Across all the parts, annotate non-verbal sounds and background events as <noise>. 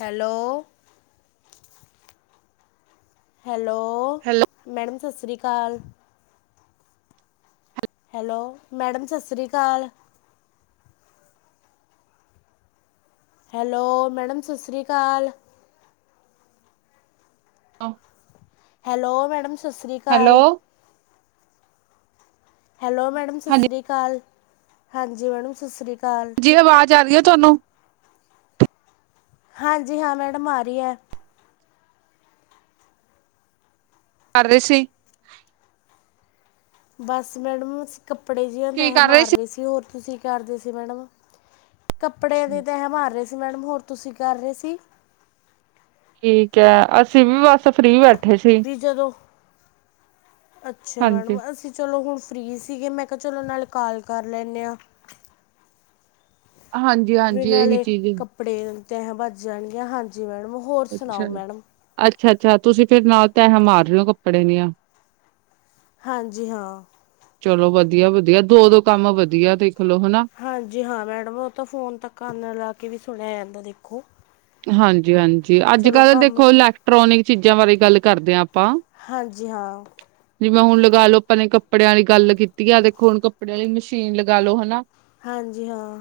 Hello. Hello, hello, madam ਸਸ ਸ੍ਰੀ ਕਾਲ। ਹੈਲੋ, ਮੈਡਮ ਸਸ ਸ੍ਰੀ ਕਾਲ। ਹੈਲੋ, ਮੈਡਮ ਸਸ ਸ੍ਰੀ ਕਾਲ। ਹੈਲੋ, ਮੈਡਮ ਸਤਿ ਸ੍ਰੀ ਹੈਲੋ ਕਾਲ। ਹੈਲੋ, ਮੈਡਮ ਸਤਿ ਹਾਂਜੀ ਸ੍ਰੀ ਕਾਲ, ਹਾਂਜੀ ਮੈਡਮ ਸਤਿ ਸ੍ਰੀ ਕਾਲ। ਕਿ ਆਵਾਜ਼ ਆ ਗਈ ਹੈ ਤੁਹਾਨੂੰ? ਕਿ ਹਾਂਜੀ ਹਾਂ, ਮੈਡਮ ਆ ਰਹੀ ਹੈ। ਕਿ ਕਰ ਰਹੇ ਸੀ? ਬਸ ਮੈਡਮ, ਅਸੀਂ ਕੱਪੜੇ ਜਿ ਤਾਂ ਤਹ ਮਾਰ ਰਹੇ ਸੀ। ਹੋਰ ਤੁਸੀਂ ਕਰਦੇ ਸੀ ਮੈਡਮ? ਕੱਪੜੇ ਦੇ ਤੇ ਹੈ ਮਾਰ ਰਹੇ ਸੀ। ਮੈਡਮ ਹੋਰ ਤੁਸੀਂ ਕਰ ਰਹੇ ਸੀ? ਠੀਕ ਏ, ਅਸੀਂ ਵੀ ਬਸ ਫ੍ਰਰੀ ਬੈਠੇ ਸੀ। ਕਿ ਜਦੋਂ, ਅੱਛਾ ਹਾਂਜੀ। ਮੈਡਮ ਅਸੀਂ ਚਲੋ ਹੁਣ ਫ੍ਰਰੀ ਸੀਗੇ, ਮੈਂ ਕਿਹਾ ਚਲੋ ਨਾਲੇ ਕਾਲ ਕਰ ਲੈਂਦੇ ਆ। ਵੀ ਹਾਂਜੀ-ਹਾਂਜੀ ਇਹੀ ਨਾਲੇ ਚੀਜ਼ ਕੱਪੜੇ ਤਹ ਵੱਜ ਜਾਣਗੀਆਂ, ਹਾਂਜੀ ਮੈਡਮ। ਹੋਰ ਸੁਣਾਓ ਅੱਛਾ, ਮੈਡਮ ਅੱਛਾ, ਅੱਛਾ ਤੁਸੀਂ ਫੇਰ ਨਾਲ ਤਹ ਮਾਰ ਰਹੇ ਹੋ ਕੱਪੜੇ ਦੀਆਂ। ਹਾਂਜੀ, ਹਾਂ। ਚਲੋ ਵਦੀਆ, ਵਦੀਆ ਦੋ-ਦੋ ਕੰਮ ਵਧੀਆ ਦੇਖਲੋ ਹਨਾ। ਹਾਂਜੀ ਹਾਂ ਮੈਡਮ, ਉਹ ਤਾਂ ਫੋਨ ਕੱਨ ਨਾਲ ਲਾ ਕੇ ਵੀ ਸੁਣਿਆ ਜਾਂਦਾ ਦੇਖੋ। ਹਾਂਜੀ-ਹਾਂਜੀ। ਜੀ ਅੱਜ ਚਲੋ -ਕੱਲ੍ਹ ਕੰਮ ਦੇਖੋ ਇਲੈਕਟ੍ਰੋਨਿਕ ਚੀਜ਼ਾਂ ਬਾਰੇ ਗੱਲ ਕਰਦੇ ਆਂ ਆਪਾਂ। ਹਾਂਜੀ ਹਾਂ ਜਿਵੇਂ ਹੁਣ ਲਗਾ ਲੋ ਆਪਾਂ ਨੇ ਕੱਪੜਿਆਂ ਵਾਲ ਦੀ ਗੱਲ ਕੀਤੀ ਆ, ਦੇਖੋ ਹੁਣ ਕੱਪੜਿਆਂ ਵਾਲੀ ਮਸ਼ੀਨ ਲਗਾ ਲੋ ਹਨਾ। ਹਾਂਜੀ, ਹਾਂ।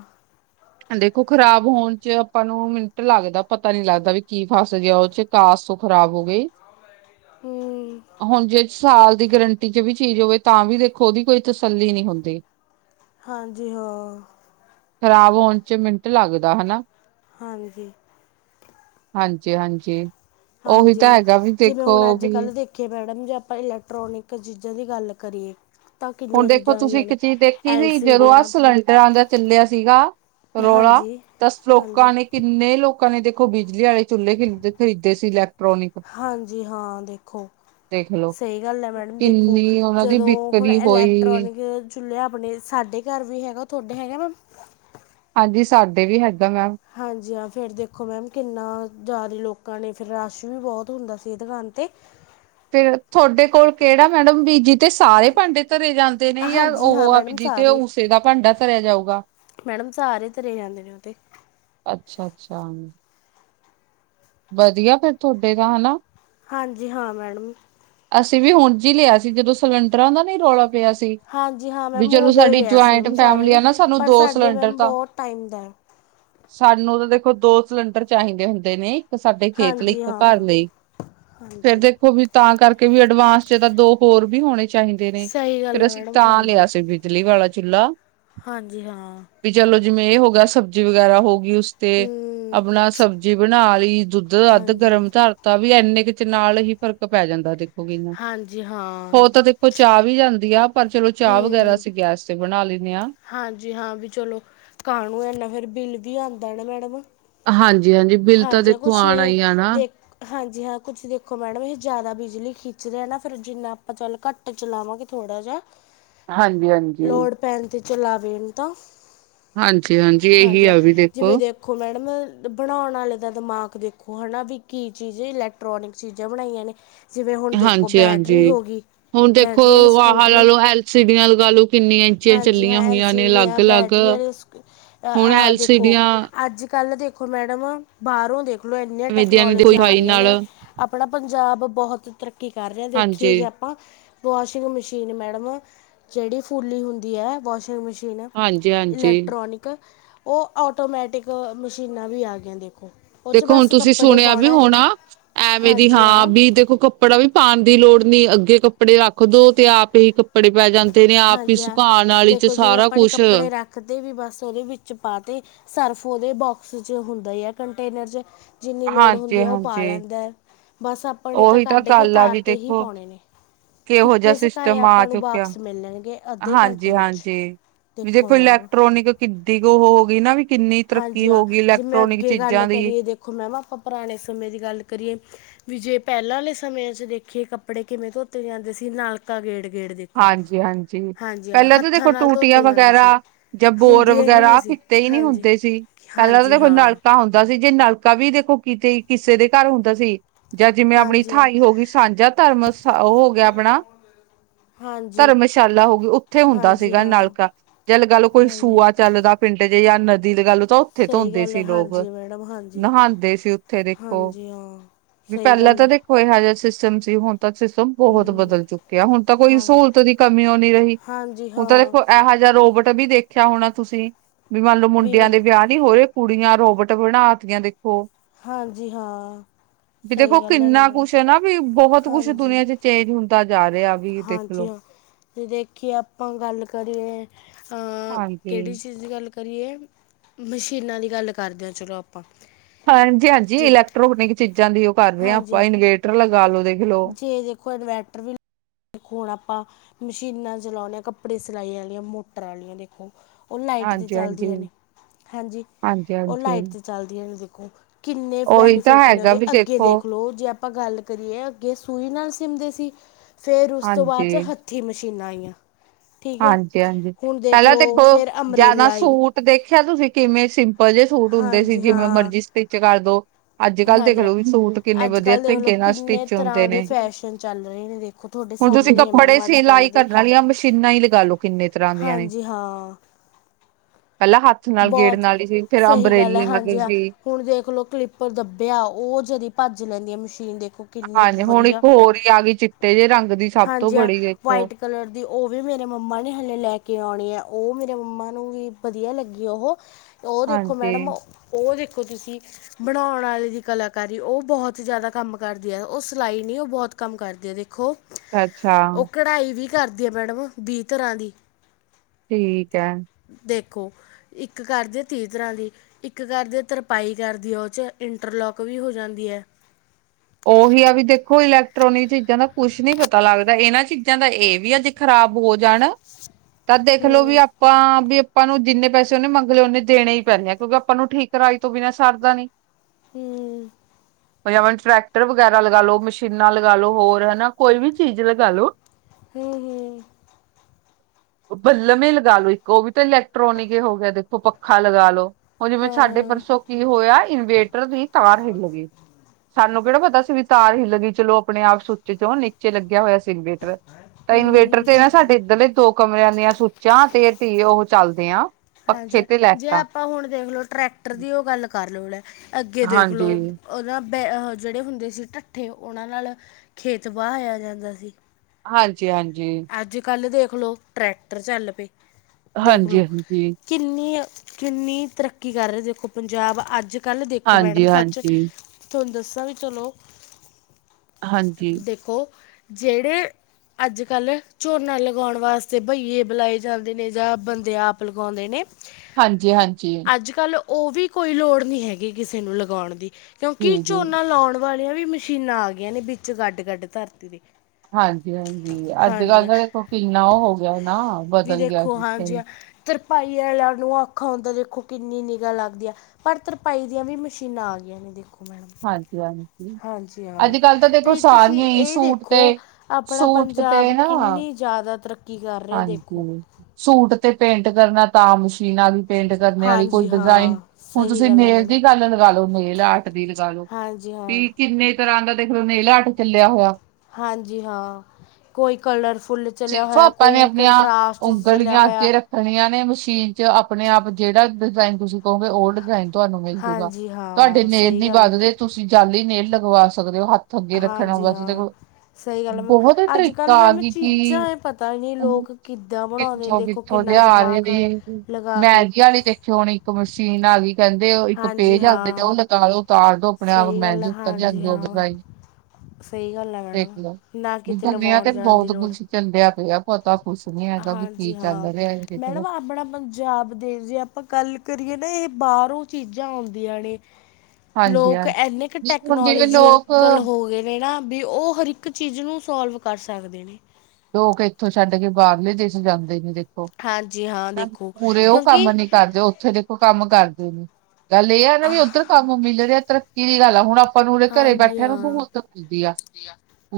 ਅਹ ਦੇਖੋ ਖਰਾਬ ਹੋਣ ਚ ਆਪਾਂ ਨੂੰ ਮੀਣਟ ਲੱਗਦਾ ਪਤਾ ਨੀ ਲੱਗਦਾ ਵੀ ਕੀ ਫਸ ਗਿਆ ਔਹਦੇ ਚ ਕਾਸਤੋਂ ਉਹ ਖਰਾਬ ਹੋ ਗ ਹੋ ਗਈ, ਹੂੰ ਹੁਣ ਜੇ ਸਾਲ ਦੀ ਗਰੰਟੀ ਚ ਵੀ ਚੀਜ਼ ਹੋਵੇ ਤਾਂ ਵੀ ਦੇਖੋ ਔਹਦੀ ਕੋਈ ਤਸੱਲੀ ਨਹੀਂ ਹੁੰਦੀ। ਹਾਂਜੀ, ਹਾਂ। ਖ਼ਰਾਬ ਹੋਣ ਚ ਮਿੰਟ ਲੱਗਦਾ, ਹਨਾ। ਹਾਂਜੀ। ਹਾਂਜੀ-ਹਾਂਜੀ, ਔਹੀ ਤਾਂ ਹੈਗਾ ਵੀ ਦੇਖੋ ਵੀ ਕੇ ਮੈਡਮ ਜੇ ਆਪਾਂ ਇਲੈਕਟ੍ਰੋਨਿਕ ਚੀਜ਼ਾਂ ਦੀ ਗੱਲ ਕਰੀਏ। ਤਾਂ ਹੁਣ ਕਿੰਨੀਆਂ ਦੇਖੋ ਚੀਜ਼ਾਂ ਤੁਸੀਂ ਹੈਗੀਆਂ ਇੱਕ ਨੇ ਚੀਜ਼ ਦੇਖੀ ਐਲ ਸੀ, ਜਦੋਂ ਆਹ ਡੀਆਂ ਸਿਲੰਡਰਾਂ ਦਾ ਚੱਲਿਆ ਸੀਗਾ। ਰੌਲਾ, ਹਾਂਜੀ ਤਾਂ ਲੋਕਾਂ ਹਾਂਜੀ ਨੇ ਕਿੰਨੇ ਲੋਕ ਲੋਕਾਂ ਨੇ ਦੇਖੋ ਬਿਜਲੀ ਵਾਲੇ ਚੁੱਲ੍ਹੇ ਖ ਖਰੀਦੇ ਸੀ, ਲੈ ਹਾਂਜੀ ਹਾਂ ਦੇਖੋ, ਦੇਖ ਲੋ ਸਹੀ ਗੱਲ ਹੈ ਮੈਡਮ ਦੇਖੋ ਕਿੰਨੀ ਉਹਨਾਂ ਦੀ ਜਦੋਂ ਹੁਣ ਏ ਬਿਕਰੀ ਹੋਈ ਇਲੈਕਟ੍ਰੋਨਿਕ ਚੁਲੇ ਆਪਣੇ ਸਾਡੇ ਘਰ ਵੀ ਹੈਗਾ, ਤੁਹਾਡੇ ਹੈਗੇ ਮੈਮ ਹਾਂਜੀ ਸਾਡੇ ਵੀ ਹੈਗਾ ਮੈਮ। ਹਾਂਜੀ ਹਾਂ, ਫੇਰ ਦੇਖੋ ਮੈਮ ਕਿੰਨਾ ਜ਼ਿਆਦਾ ਲੋਕਾਂ ਨੇ, ਫੇਰ ਰਸ਼ ਵੀ ਬਹੁਤ ਹੁੰਦਾ ਦੁਕਾਨਾਂ ਤੇ। ਫੇਰ ਤੁਹਾਡੇ ਕੋਲ ਕਿਹੜਾ ਮੈਡਮ, ਬੀ ਜੀਦੇ ਤੇ ਸਾਰੇ ਭਾਂਡੇ ਧਰੇ ਜਾਂਣ। ਤੇ ਨਹੀਂ ਯਾਰ ਹਾਂਜੀ ਹਾਂ ਉਹ ਆ ਵੀ ਮੈਡਮ ਜੀ ਤੇ ਸਾਰੇ ਉਸ਼ੇ ਦਾ ਭਾਂਡਾ ਧਰਿਆ ਜਾਊਗਾ। ਮੈਡਮ ਸਾਰੇ ਤੇਰੇ ਜਾਂਦੇ ਨੇ ਔਹ ਤੇ। ਅੱਛਾ, ਅੱਛਾ। ਵਧੀਆ ਫੇਰ ਤੁਹਾਡੇ ਦਾ ਹਨਾ। ਹਾਂਜੀ, ਹਾਂ ਮੈਡਮ। ਅਸੀਂ ਵੀ ਹੁਣ ਜੀ ਲਿਆ ਸੀ, ਜਦੋਂ ਸਿਲੰਡਰਾਂ ਦਾ ਨ ਰੌਲਾ ਪਿਆ ਸੀ ਹਾਂਜੀ ਹਾਂ ਵੀ ਮੈਮ ਚਲੋ ਔਦੋ ਹੀ ਸਾਡੀ ਲਿਆ ਸੀ ਜੁਆਇੰਟ ਹੁਣ ਸਾਰਿਆਂ ਫੈਮਿਲੀ ਆ ਨੇ, ਨਾ ਸਾਨੂੰ ਪਰ ਦੋ ਸਾਡੇ ਸਿਲੰਡਰ ਮੈਮ ਤਾਂ ਬਹੁਤ ਟਾਈਮ ਦਾ ਐ। <inaudible> ਸਾਨੂੰ ਤਾਂ ਦੇਖੋ ਦੋ ਸਿਲੰਡਰ ਚਾਹੀਦੇ ਹੁੰਦੇ ਨੇ ਸਾਡੇ ਖੇਤ ਲਈ ਹਾਂਜੀ ਇੱਕ ਘਰ ਹਾਂ ਲਈ, ਫਿਰ ਹਾਂਜੀ ਦੇਖੋ ਵੀ ਤਾਂ ਕਰਕੇ ਕਿ ਵੀ ਅਡਵਾਂਸ 'ਚ ਦੋ ਹੋਰ ਵੀ ਹੋਣੇ ਚਾਹੀਦੇ ਨੇ, ਸਹੀ ਗੱਲ ਫੇਰ ਹੈ ਅਸੀਂ ਮੈਡਮ ਤਾਂ ਲਿਆ ਹਾਂਜੀ ਸੀ ਵੀ ਦਿੱਲੀ ਵਾਲਾ ਚੁੱਲ੍ਹਾ ਹਾਂਜੀ ਹਾਂ ਵੀ ਚਲੋ ਜਿਵੇਂ ਇਹ ਹੋ ਗਿਆ, ਸਬਜ਼ੀ ਵਗੈਰਾ ਹੋ ਗਈ ਉਸ ਤੇ ਹੂੰ ਆਪਣਾ ਸਬਜ਼ੀ ਬਣਾ ਲਈ, ਦੁੱਧ ਦਾ ਅੱਧ ਹਾਂਜੀ ਗਰਮ ਧਰ ਤਾਂ ਵੀ ਇੰਨੇ ਕ ਨਾਲ ਹੀ ਫ਼ਰਕ ਪੈ ਜਾਂਦਾ ਦੇਖੋਗੇ, ਹਾਂਜੀ ਹਾਂ ਹੋਰ ਤਾਂ ਦੇਖੋ ਉਹ ਚਾਹ ਵੀ ਜਾਂਦੀ ਆ, ਪਰ ਚਲੋ ਚਾਹ ਵਗੈਰਾ ਹੂੰ ਅਸੀਂ ਗੈਸ ਤੇ ਬਣਾ ਲੈਂਦੇ ਆਂ ਹਾਂਜੀ ਹਾਂ ਵੀ ਚਲੋ ਕਾਹਨੂੰ ਇਨਾ ਫੇਰ ਬਿੱਲ ਵੀ ਆਂਦਾ ਨਾ ਮੈਡਮ ਹਾਂਜੀ- ਹਾਂਜੀ ਬਿੱਲ ਤਾਂ ਹਾਂਜੀ, ਦੇਖੋ ਕੁਛ ਆਣਾ ਇਹ ਹੀ ਆਣਾ ਦੇਖ ਹਾਂਜੀ ਹਾਂ ਕੁੱਛ ਦੇਖੋ ਮੈਡਮ ਇਹ ਜ਼ਿਆਦਾ ਬਿਜਲੀ ਖਿੱਚ ਰਿਹਾ ਨਾ ਫੇਰ ਜਿੰਨਾ ਆਪਾਂ ਚਲ ਘੱਟ ਘੱਟ ਚਲਾਵਾਂਗੇ ਥੋੜ੍ਹਾ ਜਾ ਹਾਂਜੀ -ਹਾਂਜੀ ਪੈਂਤੀ ਚਲਾਵੇਣ ਦੋ ਹਾਂਜੀ- ਹਾਂਜੀ ਇਹੀ ਆ ਵੀ ਦੇਖੋ ਜਿਵੇਂ ਦੇਖੋ ਮੈਡਮ <unintelligible> ਬਣਾਉਣ ਵਾਲੇ ਦਾ ਦਿਮਾਗ ਦੇਖੋ ਹਨਾ ਵੀ ਕੀ ਚੀਜ਼, ਇਲੈਕਟ੍ਰੋਨਿਕ ਚੀਜ਼ਾਂ ਬਣਾਈਆਂ ਨੇ ਜਿਵੇਂ ਹੁਨ ਦੇਖੋ ਹਾਂਜੀ ਬੈਟਰੀ ਹਾਂਜੀ ਹੋ ਗਈ ਹੁਣ ਦੇਖੋ ਬੈਟਰੀ ਵਾਲੀ ਆਹ ਲਾ ਸਕੂਟਰੀ, ਲਓ ਐਲ ਸੀ ਡੀਆਂ ਲਗਾ ਲਓ ਕਿੰਨੀਆਂ ਇੰਚੀਆਂ ਹਾਂਜੀ ਚੱਲੀਆਂ ਹੈ ਐਲ ਹੋਈਆਂ ਨੇ ਸੀ ਡੀ ਹੈ ਅਲੱਗ ਅਲੱਗ ਬੈਟਰੀ ਵਾਲੀ ਸਕ ਅ ਹੁਣ ਆਹ ਐਲ ਸੀ ਦੇਖੋ, ਡੀਆਂ ਅੱਜ- ਕੱਲ ਦੇਖੋ ਮੈਡਮ ਬਾਹਰੋਂ ਦੇ ਲ ਇੰਨੀਆਂ ਵੇਦਿਆਂ ਨੇ ਕੋਈ ਟੈਕਨੋਲੋਜੀਆਂ ਆ ਫਾਈ ਰਹੀਆਂ ਨਾਲ ਨੇ, ਆਪਣਾ ਪੰਜਾਬ ਬਹੁਤ ਤਰੱਕੀ ਕਰ ਰਿਹਾ, ਦੇਖੀਏ ਹਾਂਜੀ ਜੇ ਅਪ ਆਪਾਂ, ਵਾਸ਼ਿੰਗ ਮਸ਼ੀਨ ਮੈਡਮ ਜਿਹੜੀ ਫੁੱਲੀ ਹੁੰਦੀ ਹੈ ਵਾਸ਼ਿੰਗ ਮਸ਼ੀਨ ਮਸ਼ੀਨ ਹਾਂਜੀ-ਹਾਂਜੀ ਇਲੈਕਟ੍ਰਾਨਿਕ ਉਹ ਆਟੋਮੈਟਿਕ ਅ ਮਸ਼ੀਨ ਮਸ਼ੀਨਾ ਵੀ ਆ ਗਈਆ ਦੇਖੋ ਉਹ 'ਚ ਦੇਖੋ ਹੁਣ ਬਸ ਤੁਸੀਂ ਕੱਪੜੇ ਸੁਣਿਆ ਵੀ ਪਾਉਣਾ ਹੋਣਾ, ਐਵੇਂ ਦੀ ਹਾਂ ਵੀ ਦੇਖੋ ਕੱਪੜਾ ਵੀ ਪਾਣ ਦੀ ਲੋੜ ਨੀ, ਅੱਗੇ ਕੱਪੜੇ ਰੱਖ ਦੋ ਤੇ ਆਪ ਹੀ ਕਪ ਕੱਪੜੇ ਪੈ ਜਾਂਦੇ ਨੇ, ਆਪ ਹੀ ਹਾਂਜੀ ਹਾਂ ਸੁਕਾਣ ਵਾਲੀ 'ਚ, ਸਾਰਾ ਕੁਛ ਕਦੇ ਵੀ ਬਸ ਉਹਦੇ ਵਿੱਚ ਪਾ ਦੇ, ਸਰਫ ਉਹਦੇ ਬੋਕਸ 'ਚ ਹੁੰਦਾ ਆ ਕੰਟੇਨਰ 'ਚ ਜਿੰਨੀ ਲੋੜ ਹੁੰਦੀ ਉਹ ਪਾ ਹਾਂਜੀ-ਹਾਂਜੀ ਲੈਂਦਾ ਹੈ ਬਸ ਅਪ ਕੱਪੜੇ ਤਾਂ ਉਹੀ ਕੱਢ ਕੇ ਗੱਲ ਆ ਤਾਰ ਵੀ ਤੇ ਹੀ ਦੇਖੋ ਪਾਉਣੇ ਨੇ, ਕਿਹੋ ਜਿਹਾ ਸੁੱਕੇ ਸੁਕਾਏ ਸਿਸਟਮ ਆ ਆਪਾਂ ਨੂੰ ਵਾਪ ਚੁੱਕਿਆ ਵਾਪਸ ਮਿਲਣਗੇ ਅੱਧੇ ਘੰਟੇ ਵਿੱਚ, ਹਾਂਜੀ-ਹਾਂਜੀ ਵੀ ਦੇਖੋ ਮੈਡਮ ਇਲੈਕਟ੍ਰੋਨਿਕ ਕਿੱਡੀ ਕੁ ਹੋ ਗਈ ਨਾ ਵੀ ਕਿੰਨੀ ਤਰੱਕੀ ਹਾਂਜੀ ਹੋ ਗਈ ਇਲੈਕਟ੍ਰੋਨਿਕ ਚੀਜ਼ਾਂ ਦੀ ਖੁਮੈਮ ਆਪਾਂ ਪੁਰਾਣੇ ਸਮੇਂ ਦੀ ਗੱਲ ਕਰੀਏ ਵੀਜੇ ਪਹਿਲਾਂ ਵਾਲੇ ਸਮਿਆਂ 'ਚ ਦੇਖੀਏ ਕੱਪੜੇ ਕਿਵੇਂ ਧੋਤੇ ਜਾਂਦੇ ਸੀ, ਨਲਕਾ ਗੇੜ ਗੇੜਦੇ ਹਾਂਜੀ- ਹਾਂਜੀ ਪਹਿਲਾਂ ਤਾਂ ਦੇਖੋ ਨਾਲ ਟੂਟੀਆਂ ਧੋਤੇ ਜਾਂਦੇ ਵਗੈਰਾ ਸੀ ਜਾਂ ਬੋਰ ਹੁੰਦੀਆਂ ਹੀ ਵਗੈਰਾ ਨਹੀਂ ਆਹ ਸੀ ਕੀ ਤੇਹੀ ਨਹੀਂ ਹਾਂਜੀ ਹੁੰਦੇ ਸੀ ਪਹਿਲਾਂ ਤਾਂ ਹਾਂਜੀ ਦੇਖੋ ਹਾਂ ਨਲਕਾ ਹੁੰਦਾ ਸੀ, ਜੇ ਨਲਕਾ ਵੀ ਦੇਖੋ ਕਿਤੇ ਕਿਸੀ ਦੇ ਘਰ ਹੁੰਦਾ ਸੀ ਜਾਂ ਜਿਵੇਂ ਆਪਣੀ ਹਾਂਜੀ ਹਾਂ ਥਾਈ ਹੋ ਗਈ ਸਾਂਝਾ ਧਰਮ ਸ ਉਹ ਹੋ ਗਿਆ ਆਪਣਾ ਹਾਂਜੀ ਧਰਮਸ਼ਾਲਾ ਹੋ ਗਈ ਉੱਥੇ ਹੁੰਦਾ ਹਾਂਜੀ ਸੀਗਾ ਹਾਂ ਨਲਕਾ ਜਾ ਲਗਾ ਲਓ ਕੋਈ ਹਾਂਜੀ ਹਾਂ ਸੂਆ ਚੱਲਦਾ ਪਿੰਡ ਜੇ ਜਾਂ ਨਦੀ ਲਗਾ ਲਓ ਤੋ ਉੱਥੇ ਸਹੀ ਧੋਂਦੇ ਗੱਲ ਸੀ ਹੈ ਲੋਕ, ਹਾਂਜੀ ਮੈਡਮ ਹਾਂਜੀ ਨਹਾਂਦੇ ਸੀ ਉੱਥੇ ਦੇਖੋ ਹਾਂਜੀ ਹਾਂ ਵੀ ਸਹੀ ਪਹਿਲਾਂ ਗੱਲ ਤਾਂ ਹੈ ਦੇਖੋ ਇਹੋ ਜਿਹਾ ਸਿਸਟਮ ਸੀ, ਹੁਨ ਤਾਂ ਸਿਸਟਮ ਬਹੁਤ ਹੂੰ ਬਦਲ ਚੁੱਕਿਆ ਹੁਣ ਤਾਂ ਕੋਈ ਹਾਂ ਸਹੂਲਤ ਦੀ ਕਮੀ ਉਹ ਨਹੀਂ ਰਹੀ, ਹਾਂਜੀ ਹੁਣ ਹਾਂ ਤਾਂ ਦੇਖੋ ਐ ਏਹੋ ਜਾ ਰੋਬਟ ਵੀ ਦੇਖਿਆ ਹੋਣਾ ਤੁਸੀਂ ਵੀ ਮੰਨ ਲਓ ਵੀ ਮੁੰਡਿਆਂ ਦੇ ਵਿਯਾ ਹੋਰੇ ਕੁੜੀਆਂ ਰੋਬਟ ਬਣਾ ਤੀਆਂ ਦੇਖੋ। ਹਾਂਜੀ ਹਾਂ ਵੀ ਦੇਖੋ, ਸਹੀ ਗੱਲ ਹੈ ਕਿੰਨਾ ਮੈਡਮ ਕੁਛ ਹੈਨਾ ਵੀ ਬਹੋਤ ਬਹੁ ਕੁੱਛ ਹਾਂਜੀ ਦੁਨੀਆਂ ਚ ਚੇਂਜ ਹੁੰਦਾ ਜਾ ਰੇਆ ਵੀ। ਹਾਂਜੀ ਦੇਖਲੋ ਹਾਂ ਤੇ ਦੇਖੀਏ ਆਪਾਂ ਗੱਲ ਕਰੀਏ ਹਾਂ, ਹਾਂਜੀ ਕੇੜੀ ਚੀਜ਼ ਦੀ ਗੱਲ ਕਰੀਏ, ਮਸ਼ੀਨਾਂ ਦੀ ਗੱਲ ਕਰਦੇਆਂ ਚਲੋ ਆਪਾਂ। ਹਾਂਜੀ-ਹਾਂਜੀ ਜੀ ਇਲੈਕਟ੍ਰੋਨਿਕ ਚੀਜ਼ਾਂ ਦੀ ਓ ਕਰ ਰੇਆਂ ਆਪਾਂ, ਇਨਵੇਟਰ ਲਗਾ ਲੋ ਦੇਖਲੋ। ਤੇ ਦੇਖੋ, ਇਨਵੈਟਰ ਵੀ ਦੇਖ ਹੁਣ ਆਪਾਂ ਮਸ਼ੀਨਾਂ ਚਲਾਉਂਦੇ, ਕੱਪੜੇ ਸਿਲਾਈ ਵਾਲੀਆਂ ਮੋਟਰਾਂ ਆਲੀਆਂ ਦੇਖੋ। ਓ ਲਾਈਟ 'ਤੇ ਹਾਂਜੀ ਚੱਲਦੀ ਹਾਂਜੀ ਆਂ ਨੇ ਨਈਂ ਹਾਂਜੀ, ਹਾਂਜੀ ਉਹ ਹਾਂਜੀ ਲਾਈਟ 'ਤੇ ਚਲਦੀ ਐ ਦੇਖੋ, ਕਿੰਨੇ ਉਹੀ ਤਾਂ ਬੇਨਿਫਿਟ ਨੇ ਹੈਗਾ ਓਦੇ ਵੀ ਅੱਗੇ ਦੇਖੋ ਦੇਖ ਲੋ ਆਪਾਂ ਗੱਲ ਕਰੀਏ ਅੱਗੇ ਸੂਈ ਨਾਲ ਸਿੰਮਦੇ ਸੀ, ਫੇਰ ਉਸ ਤੋਂ ਬਾਅਦ ਹਾਂਜੀ 'ਚ ਹੱਥ ਹੱਥੀ ਮਸ਼ੀਨਾਂ ਆਈਆਂ ਠੀਕ ਐ ਹਾਂਜੀ-ਹਾਂਜੀ ਹੁਣ, ਦੇਖ ਲਓ ਫਿਰ ਅੰਬਰੇਲਾ ਆਈ। ਦੇਖੇਆ ਤੁਸੀਂ ਕਿਵੇਂ ਸਿੰਪਲ ਜੇ ਸੂਟ ਹੁੰਦੇ ਸੀ, ਹਾਂਜੀ ਜਿਵੇਂ ਹਾਂ ਮਰਜੀ ਸਟਿਚ ਕਰਦੋ। ਅੱਜ-ਕੱਲ ਦੇਖ ਹਾਂਜੀ ਹਾਂ ਲਓ ਵੀ ਸੂਟ ਕਿੰਨੇ ਅੱਜ ਵਧੀਆ ਕੱਲ੍ਹ ਦੇਖ ਲਓ ਤਰੀਕੇ ਨਾਲ ਕਿੰਨੇ ਸਟਿਚ ਹੁੰਦੇ ਤਰ੍ਹਾਂ ਦੇ ਨੇ। ਫੈਸ਼ਨ ਚੱਲ ਰਹੇ ਨੇ ਦੇਖੋ ਤੁਹਾਡੇ ਹੁਣ ਤੁਸੀਂ ਸਾਹਮਣੇ ਹੈ ਕੱਪੜੇ ਮੈਡਮ ਅੱਜ ਕੱਲ੍ਹ ਸਿਲਾਈ ਦੀ ਕਰਨ ਆਲੀਆਂ ਮਸ਼ੀ ਚਿੰਨਾ ਹੀ ਲਗਾਲੋ ਕਿੰਨੇ ਤਰ੍ਹਾਂ ਦੀਆਂ ਨੇ, ਹਾਂਜੀ ਹਾਂ ਪੈਲਾਂ ਹੱਥ ਨਾਲ ਗੇੜ ਬਹੁਤ ਨਾਲੀ ਸੀ, ਫੇਰ ਸਹੀ ਗੱਲ ਹੈ ਅੰਬਰੇਲੀ ਗਗੀ ਹਾਂਜੀ ਹਾਂ ਸੀ। ਹੁਣ ਦੇਖ ਲਓ ਕਲੀਪਰ ਦੱਬਿਆ, ਓ ਜਦੀ ਭੱਜ ਲੈਂਦੀਆਂ ਮਸ਼ੀਨ ਦੇਖੋ। ਕਿੰਨੀ ਹਾਂਜੀ, ਹੁਣ ਇੱਕ ਵਧੀਆ ਹੋਰ ਈਂ ਆਗੀ, ਚਿੱਤੇੇ ਜੇ ਰੰਗ ਦੀ ਸਭ ਤੋਂ ਹਾਂਜੀ ਹਾਂ ਬੜੀ ਇੱਕ ਓਹ। ਵਾਈਟ ਕਲਰ ਦੀ ਓ ਵੀ ਮੇਰੇ ਮੰਮਾ ਨੇ ਹਾਲੇ ਲੈਕੇ ਆਉਣੀ ਆ, ਓ ਮੇਰੇ ਮੰਮਾ ਨੂੰ ਵੀ ਵਧੀਆ ਲੱਗੀ। ਓਹ ਓ ਦੇਖੋ ਹਾਂਜੀ ਮੈਡਮ ਓ ਦੇਖੋ ਤੁਸੀਂ ਬਣਾਉਣ ਵਾਲੇ ਦੀ ਕਲਾਕਾਰੀ ਓ ਬਹੋਤ ਜਾਦਾ ਕੰਮ ਕਰਦੀ ਐ, ਓ ਸਿਲਾਈ ਨਈਂ ਓ ਬਹੁਤ ਕੰਮ ਕਰਦੀ ਐ ਦੇਖੋ। ਅੱਛਾ। ਉਹ ਕਢਾਈ ਵੀ ਕਰਦੀ ਐ ਮੈਡਮ, ਵੀਹ ਤਰ੍ਹਾਂ ਦੀ। ਠੀਕ ਐ। ਦੇਖੋ ਇੱਕ ਕਰਦੇ ਆ ਤੀਹ ਤਰ੍ਹਾਂ ਦੀ ਇੱਕ ਕਰਦੇ ਤਰਪਾਈ ਕਰਦੀ ਐ, ਓ'ਚ ਇੰਟਰਲੋਕ ਵੀ ਹੋ ਜਾਂਦੀਐ। ਓਹੀ ਆ ਵੀ ਦੇਖੋ ਇਲੈਕਟ੍ਰੋਨਿਕ ਚੀਜ਼ਾਂ ਦਾ ਕੁਛ ਨੀ ਪਤਾ ਲੱਗਦਾ ਏਨਾਂ ਚੀਜ਼ਾਂ ਦਾ ਏ ਵੀ ਆ ਖਰਾਬ ਹੋ ਜਾਣ ਤਾਂ, ਦੇਖਲੋ ਵੀ ਹੂੰ ਆਪ ਆਪਾਂ ਵੀ ਆਪਾਂ ਨੂੰ ਜਿੰਨੇ ਪੈਸੇ ਓਨੇ ਮੰਗ ਲਏਨੇ ਦੇਣੇ ਹੀ ਪੈਂਣੇਦੇ ਆ, ਕਿਉਂਕਿ ਆਪਾਂ ਨੂੰ ਠੀਕ ਕਰਾਈ ਤੋਂ ਬਿਨਾਂ ਸਰਦਾ ਨੀ। ਹੂੰ। ਜਮ ਟਰੈਕਟਰ ਵਗੈਰਾ ਲਗਾ ਲੋ, ਮਸ਼ੀਨਾਂ ਲਗਾ ਲੋ ਹੋਰ ਹਨਾ ਕੋਈ ਵੀ ਚੀਜ਼ ਲਗਾ ਲੋ। ਹੂੰ-ਹੂੰ। ਬੱਲਮ ਹੀ ਲਗਾ ਲਓ, ਇੱਕ ਓ ਵੀ ਤਾਂ ਇਲੈਕਟ੍ਰੋਨਿਕ ਹੀ ਹੋ ਗਿਆ ਦੇਖੋ। ਪੱਖਾ ਲਗਾ ਲੋ। ਹੁਨ ਜਿਵੇਂ, ਸਾਡੇ ਹਾਂ ਪਰਸੋਂ ਕੀ ਹੋਇਆ, ਇਨਵੇਟਰ ਦੀ ਤਾਰ ਹਿੱਲ ਗੀ ਸਾਨੂੰ ਕੇੜਾ ਪਤਾ ਸੀ ਵੀ ਤਾਰ ਹਿੱਲ ਗੀ, ਚਲੋ ਅਪਨੇ ਆਪ ਸੁ ਚ ਨੀਚੇ ਲੱਗਿਆ ਹੋਇਆ ਸੀ ਇਨਵੇਟਰ, ਤਾਂ ਇਨਵੇਟਰ ਹੂੰ ਤੇ ਨਾ ਸਾਡੇ ਏਧਰ ਏ ਦੋ ਕਮਰੇ ਨੀਆ ਸੁੱਚਾ 'ਤੇ ਟੀ ਓ ਚੱਲਦੇ ਆਂ, ਪੱਖੇ ਤੇ ਲੈਟਾ ਤਾਂ ਹੁਣ ਦੇਖ ਲਓ, ਟਰੈਕਟਰ ਦੀ ਓ ਗੱਲ ਕਰ ਲਓ ਲੈ, ਅੱਗੇ ਦੇਖ ਲਓ ਹਾਂਜੀ ਓਦਾ ਬੈ, ਜੇੜੇ ਹੁੰਦੇ ਸੀ ਢੱਠੇ ਓਨਾਂ ਨਾਲ ਖੇਤ ਬਾਹਇਆ ਜਾਂਦਾ ਸੀ। ਹਾਂਜੀ-ਹਾਂਜੀ। ਅੱਜਕੱਲ੍ਹ ਦੇਖ ਲਓ, ਟਰੈਕਟਰ ਚੱਲ ਪਏ, ਦੇਖ ਹਾਂਜੀ ਲਓ। ਹਾਂਜੀ ਕਿੰਨੀ ਅ, ਕਿੰਨੀ ਤਰੱਕੀ ਕਰ ਰਿਹਾ ਦੇਖੋ ਪੰਜਾਬ ਅੱਜ -ਕੱਲ ਦੇਖੋ ਮੈਡਮ ਹਾਂਜੀ ਹਾਂਜੀ ਸੱਚ। ਥੋਨੂੰ ਦੱਸਾਂ ਵੀ ਚਲੋ, ਹਾਂਜੀ ਦੇਖੋ ਜਿਹੜੇ ਅੱਜ -ਕੱਲ ਝੋਨਾ ਲਗਾਉਣ ਵਾਸਤੇ ਬਈਏ ਬੁਲਾਏ ਜਾਂਦੇ ਨੇ ਜਾਂ ਬੰਦੇ ਆਪ ਲਗਾਉਂਦੇ ਨੇ ਹਾਂਜੀ-ਹਾਂਜੀ। ਅੱਜ-ਕੱਲ੍ਹ ਉਹ ਵੀ ਕੋਈ ਲੋੜ ਨੀ ਹੈਗੀ ਕਿਸੇ ਨੂੰ ਲਗਾਉਣ ਦੀ ਕਿਉਂਕਿ ਜੀ ਜੀ ਝੋਨਾ ਲਾਉਣ ਵਾਲੀਆਂ ਵੀ ਮਸ਼ੀਨਾਂ ਆ ਗਈਆਂ ਨੇ ਵਿੱਚ ਗੱਡ-ਗੱਡ ਧਰਤੀ ਦੇ। ਹਾਂਜੀ-ਹਾਂਜੀ, ਹਾਂਜੀ ਅੱਜ-ਕੱਲ ਹਾਂ ਤਾਂ ਦੇਖੋ ਕਿੰਨਾ ਉਹ ਹੋ ਗਿਆ ਨਾ ਵੀ ਬਦਲ ਗਿਆ ਦੇਖੋ ਹਾਂਜੀ ਤਰਪਾਈ ਲੈਣ ਨੂੰ ਆਖਾ ਹੁੰਦਾ ਦੇਖੋ ਕਿੰਨੀ ਨਿਗਾ ਲੱਗਦੀ ਆ। ਪਰ ਤਰਪਾਈ ਦੀਆਂ ਵੀ ਮਸ਼ੀਨਾਂ ਆ ਗਈਆਂ ਨੇ ਦੇਖੋ ਮੈਡਮ। ਹਾਂਜੀ ਹਾਂਜੀ ਹਾਂਜੀ ਹਾ, ਅੱਜ ਕੱਲ ਤਾਂ ਦੇਖੋ ਵੀ ਤੁਸੀਂ ਸਾਰੀਆਂ ਹੀ ਇਹ ਸੂਟ ਦੇਖੋ ਤੇ ਆਪਣਾ ਸੂਟ ਤੇ ਪੰਜਾਬ ਨਾ ਕਿੰਨੀ ਜਿਆਦਾ ਤਰੱਕੀ ਕਰ ਰਿਹਾ ਦੇਖੋ। ਹਾਂਜੀ ਸੂਟ ਤੇ ਪੇਂਟ ਕਰਨਾ ਤਾਂ ਮਸ਼ੀਨਾਂ ਪੇਂਟ ਕਰਨੇ ਵਾਲੀ ਕੋਈ ਹਾਂਜੀ ਡਿਜ਼ਾਇਨ, ਹਾਂ ਹੁਣ ਸਹੀ ਤੁਸੀਂ ਗੱਲ ਹੈ ਨੇੇਲ ਮੈਡਮ ਦੀ ਗੱਲ ਲਗਾ ਲੋ ਨੇਲ ਆਰਟ ਦੀ ਲਗਾ ਲੋ, ਹਾਂਜੀ ਹਾਂ ਭੀ ਕਿੰਨੇ ਤਰ੍ਹਾਂ ਦਾ ਦੇਖ ਲਓ ਨੇਲ ਆਰਟ ਚੱਲਿਆ ਹੋਇਆ। ਹਾਂਜੀ ਹਾਂ। ਕੋਈ ਕਲਰਫੁੱਲ ਚੱਲਿਆ ਸਿਰਫ ਹੋਇਆ, ਆਪਾਂ ਕੋਈ ਕੰਟਰਰਾਾਸਟ 'ਚ ਚੱਲਿਆ ਹੋਇਆ। ਖਣੀਆਂ ਨੇ ਮਸ਼ੀਨ 'ਚ ਆਪਣੇ ਆਪ ਜਿਹੜਾ ਡਿਜ਼ਾਇਨ ਤੁਸੀਂ ਕਹੋਗੇ ਉਹ ਡਿਜ਼ਾਇਨ ਤੁਹਾਨੂੰ ਮਿਲ ਜੂਗਾ, ਹਾਂਜੀ ਤੋਡੇ ਹਾਂ ਨੇਲ ਸਹੀ ਦੀ- ਗੱਲ ਹੈ ਤੇ ਤੁਸੀਂ ਜਾਲੀ ਨੇਕ ਲਗਵਾ ਸਕਦੇ ਓ ਹੱਥ ਥੱਗੇ ਰੱਖਣ ਹਾਂਜੀ ਵਾਸਤੇ ਹਾਂ ਦੇਖੋ, ਸਹੀ ਗੱਲ ਮੈਮ ਬਹੁਤ ਅੱਜ ਟਰੀਕਾ ਕੱਲ੍ਹ ਆ ਮੈਮ ਗੀ ਕੀ ਚੀਜ਼ਾਂ ਇਹ ਪਤਾ ਹੀ ਨਹੀਂ ਲੋਕ ਕਿੱਦਾਂ ਬਣਾਉਂਦੇ ਨੇ, ਦੇਖੋ ਕਿੱਥੋਂ-ਕਿਥੋਂ ਕਿੰਨਾ ਲਿਆ ਰਹੇ ਦਿਮਾਗ ਨੇ, ਲਗਾ ਕੇ ਮੈਗੀ ਆਲੀ ਦੇਖੀ ਹੋਣੀ। ਇੱਕ ਮਸ਼ੀਨ ਆ ਗਈ ਕਹਿੰਦੇ ਉਹ ਇੱਕ ਹਾਂਜੀ ਪੇਜ ਆਂਦੇ ਤੇ ਹਾਂ ਉਹ ਲਗਾ ਲੋ ਉਤਾਰ ਦੋ ਆਪਣੇ ਆਪ ਸਹੀ ਗੱਲ ਹੈ ਮੈਂਜਿਕ ਹਾਂਜੀ ਹਾਂ <unintelligible> ਸਹੀ ਗੱਲ ਹੈ ਮੈਡਮ ਦੇਖਲੋ, ਨਾ ਵੀ ਕਿਤੇ ਦੁਨੀਆਂ ਲਵਾਉਣ ਤੇ ਜਾਣ ਬਹੁਤ ਦੀ ਲੋੜ ਕੁਛ ਚਲਦਿਆ ਪਿਆ। ਪਤਾ ਕੁਛ ਨੀ ਹੈਗਾ ਵੀ ਕੀ ਚੱਲ ਰਿਆ <unintelligible> ਬੜਾ ਮ ਪੰਜਾਬ ਦੇ ਜੇ ਆਪਾਂ ਗੱਲ ਕਰੀਏ ਨਾ ਇਹ ਬਾਹਰੋਂ ਚੀਜ਼ਾਂ ਆਉਂਦੀਆਂ ਨੇ। ਹਾਂਜੀ ਲੋਕ ਹਾਂਜੀ ਇੰਨੇ ਕੁ ਹੁਣ ਜਿਵੇਂ ਲੋਕ ਟੈਕਨੋਲੋਜੀਅਕਲ ਹੋ ਗਏ ਨੇ ਨਾ ਵੀ ਉਹ ਹਰ ਇੱਕ ਚੀਜ ਨੂੰ ਸੋਲਵ ਕਰ ਸਕਦੇ ਨੇ। ਲੋਕ ਇੱਥੋਂ ਛੱਡ ਕੇ ਬਾਹਰਲੇ ਦੇਸ਼ ਜਾਂਦੇ ਨੇ ਦੇਖੋ। ਹਾਂਜੀ ਹਾਂ ਦੇਖੋ ਪੂਰੇ ਉਹ ਕਿਉਂਕਿ ਕੰਮ ਨੀ ਕਰਦੇ ਓ ਉੱਥੇ ਦੇਖੋ ਕੰਮ ਕਰਦੇ ਨੇ। ਗੱਲ ਇਹ ਹੈ ਨਾ ਵੀ ਉੱਧਰ ਕੰਮ ਮਿਲ ਰਿਹਾ ਤਰੱਕੀ ਦੀ ਗੱਲ ਆ ਹੁਣ ਆਪਾਂ ਨੂੰ ਉਹਦੇ ਘਰੇ ਹਾਂਜੀ ਬੈਠਿਆਂ ਨੂੰ ਹਾਂ ਸਹੂਲਤ ਮਿਲਦੀ ਆ,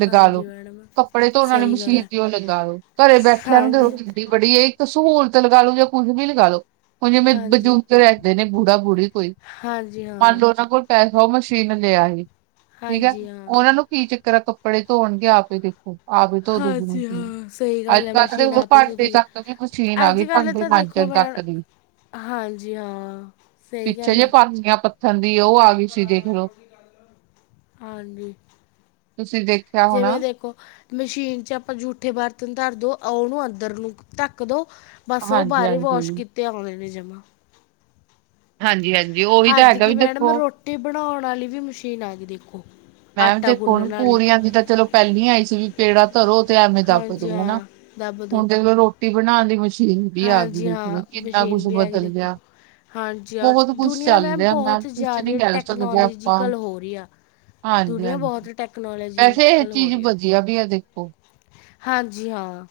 ਲਗਾ ਹਾਂਜੀ ਲਓ, ਮੈਡਮ ਕੱਪੜੇ ਧੋਣ ਆਲੀ ਸਹੀ ਮਸ਼ੀਨ ਗੱਲ ਹੈ ਕਿ ਉਹ ਲਗਾ ਲੋ, ਘਰੇ ਬੈਠਿਆਂ ਨੂੰ ਹਾਂਜੀ <unintelligible> ਬੜੀ ਏ ਇੱਕ ਸਹੂਲਤ ਲਗਾ ਲੋ ਜਾਂ ਕੁਝ ਵੀ ਲਗਾ ਲੋ। ਹੁਣ ਜਿਵੇਂ ਹਾਂਜੀ ਬਜੁਰਗ ਰਹਿਂਦੇ ਨੇ ਬੁੜਾ-ਬੁੜੀ ਕੋਈ, ਹਾਂਜੀ ਮੰਨ ਹਾਂ ਲਓ ਉਹਨਾਂ ਕੋਲ ਪੈਸਾ ਉਹ ਮਸ਼ੀਨ ਲੈ ਆਏ, ਠੀਕ ਏ ਹਾਂਜੀ ਹਾਂ ਉਹਨਾ ਨੂੰ ਕੀ ਚ ਤਰਾ ਕੱਪੜੇ ਧੋਣਗੇ ਆਪੇ ਦੇਖੋ, ਆਪ ਹੀ ਧੋ ਦੂ ਜਿਂਵੇ ਹਾਂਜੀ ਹਾਂ ਸਹੀ ਗੱਲ ਹੈ ਅੱਜ-ਕੱਲ ਤੇ ਮਸ਼ੀਨ ਉਹ ਆਪੇ ਤੋਂ ਭਂਡੇ ਤੁਸੀਂ ਤੱਕ ਵੀ ਮਸ਼ੀਨ ਆ ਅੱਜ ਗਈ ਕੱਲ੍ਹ ਭਾਂਡੇ ਤਾਂ ਦੇਖੋ ਮਾਂਜਣ ਮੈਂ ਤੱਕ ਦੀ। ਹਾਂਜੀ ਹਾਂ ਸਹੀ ਪਿੱਛੇ ਗੱਲ ਜੇ ਹੈ ਪਸ ਗੀਆਂ ਪੱਥਰ ਦੀ ਉਹ ਆ ਗੀ ਸੀ ਦੇਖ ਲਓ। ਹਾਂਜੀ। ਤੁਸੀਂ ਦੇਖ- ਜਿਵੇਂ ਦੇਖੋ- ਮਸ਼ੀਨ ਚ ਆਪਾਂ ਜੂਠੇ ਬਰਤਨ ਧਰ ਦੋ, ਓਨੂੰ ਅੰਦਰ ਨੂੰ ਧੱਕ ਦੋ ਬਸ ਉਹ ਹਾਂਜੀ ਬਾਰੇ ਵੋਸ਼ ਹਾਂਜੀ ਕੀਤੇ ਆਉਂਦੇ ਨੇ ਜਮਾ। ਹਾਂਜੀ -ਹਾਂਜੀ ਉਹੀ ਤਾਂ ਹੱਦ ਹੈਗਾ ਕੀ ਵੀ ਮੈਡਮ 'ਦੇਖੋ ਰੋਟੀ ਬਣਾਉਣ ਵਾਲੀ ਵੀ ਮਸ਼ੀਨ ਆ ਗਈ ਦੇਖੋ। ਮੈਮ ਆਟਾ ਦੇਖੋ ਗੁੰਨਣ ਵਾਲੀ ਪੂਰੀਆਂ ਦੀ ਤਾਂ ਚਲੋ ਪਹਿਲੀ ਆਈ ਸੀ ਵੀ ਪੇੜਾ ਧਰੋ ਤੇ ਐਵੇਂ ਦੱਬ ਹਾਂਜੀ ਦੋ ਹਨਾ, ਹਾਂ ਦੱਬ ਹੁਣ ਦੋ ਦੇਖ ਲੋ ਰੋਟੀ ਬਣਾਣ ਦੀ ਮਸ਼ੀਨ ਵੀ ਆ ਗਈ ਹਾਂਜੀ ਦੇਖ ਹਾਂ, ਲੋ ਕਿੰਨਾ ਮਸ਼ੀਨ ਕੁਛ ਵੀ ਹੈਗੀ ਬਦਲ ਦੇਖੋ। ਗਿਆ। ਹਾਂਜੀ ਹਾਂ, ਬਹੁਤ ਕੁਛ ਦੁਨੀਆਂ ਚੱਲ ਮੈਂਮ ਰਿਹਾ ਮੈਮ ਬਹੁਤ ਕੁਛ ਨੀ ਜ਼ਿਆਦਾ ਕਹਿ ਸਕਦੇ ਆਪਾਂ ਟੈਕਨੋਲੋਜੀਕਲ ਹੋ ਰਹੀ ਆ। ਦੁਨੀਆ ਹਾਂਜੀ-ਹਾਂਜੀ। ਬਹੁਤ ਵੈਸੇ ਇਹ ਟੈਕਨੋਲੋਜੀਕਲ ਹੋ ਚੀਜ਼ ਰਹੀ ਆ। ਵਧੀਆ ਵੀ ਹੈ ਦੇਖੋ। ਹਾਂਜੀ, ਹਾਂ।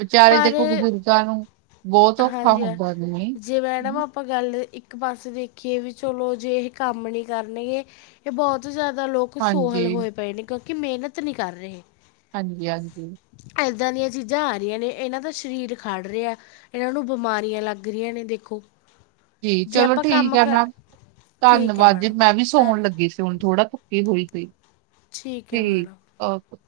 ਵਿਚਾਰੇ ਪਰ ਦੇਖੋ ਬਜ਼ੁਰਗਾਂ ਨੂੰ, ਬਹੁਤ ਔਖਾ ਹਾਂਜੀ ਹਾਂ ਹੁੰਦਾ ਜਿਵੇਂ ਜੇ ਮੈਡਮ ਆਪਾਂ ਗੱਲ ਇੱਕ ਪਾਸੇ ਦੇਖੀਏ ਵੀ ਚਲੋ ਜੇ ਇਹ ਕੰਮ ਨਹੀਂ ਕਰਨਗੇ ਕੇ ਬਹੁਤ ਜ਼ਿਆਦਾ ਲੋਕ ਸੋਹਲ ਹਾਂਜੀ, ਹੋਏ ਪਏ ਨੇ, ਕਿਉਂਕਿ ਮਿਹਨਤ ਨਹੀਂ ਕਰ ਰਹੇ। ਹਾਂਜੀ -ਹਾਂਜੀ। ਏਦਾਂ ਦੀਆਂ ਚੀਜ਼ਾਂ ਆ ਰਹੀਆਂ ਨੇ, ਇਹਨਾਂ ਦਾ ਸਰੀਰ ਖੜ੍ਹ ਰਿਹਾ। ਇਹਨਾਂ ਨੂੰ ਬਿਮਾਰੀਆਂ ਲੱਗ ਰਹੀਆਂ ਨੇ ਦੇਖੋ। ਜੀ ਜੇ ਚਲੋ ਆਪਾਂ ਠੀਕ ਕੰਮ ਹੈ ਕਰ ਮੈਮ, ਠੀਕ ਹੈ ਧੰਨਵਾਦ ਜੀ ਮੈਡਮ ਮੈਂ ਵੀ ਧੰਨ ਸੌਣ ਲੱਗੀ ਸੀ ਹੁਣ ਥੋੜਾ। ਹੋਈ ਪਈ, ਹੈ ਠੀਕ ਮੈਡਮ ਓਕੇ।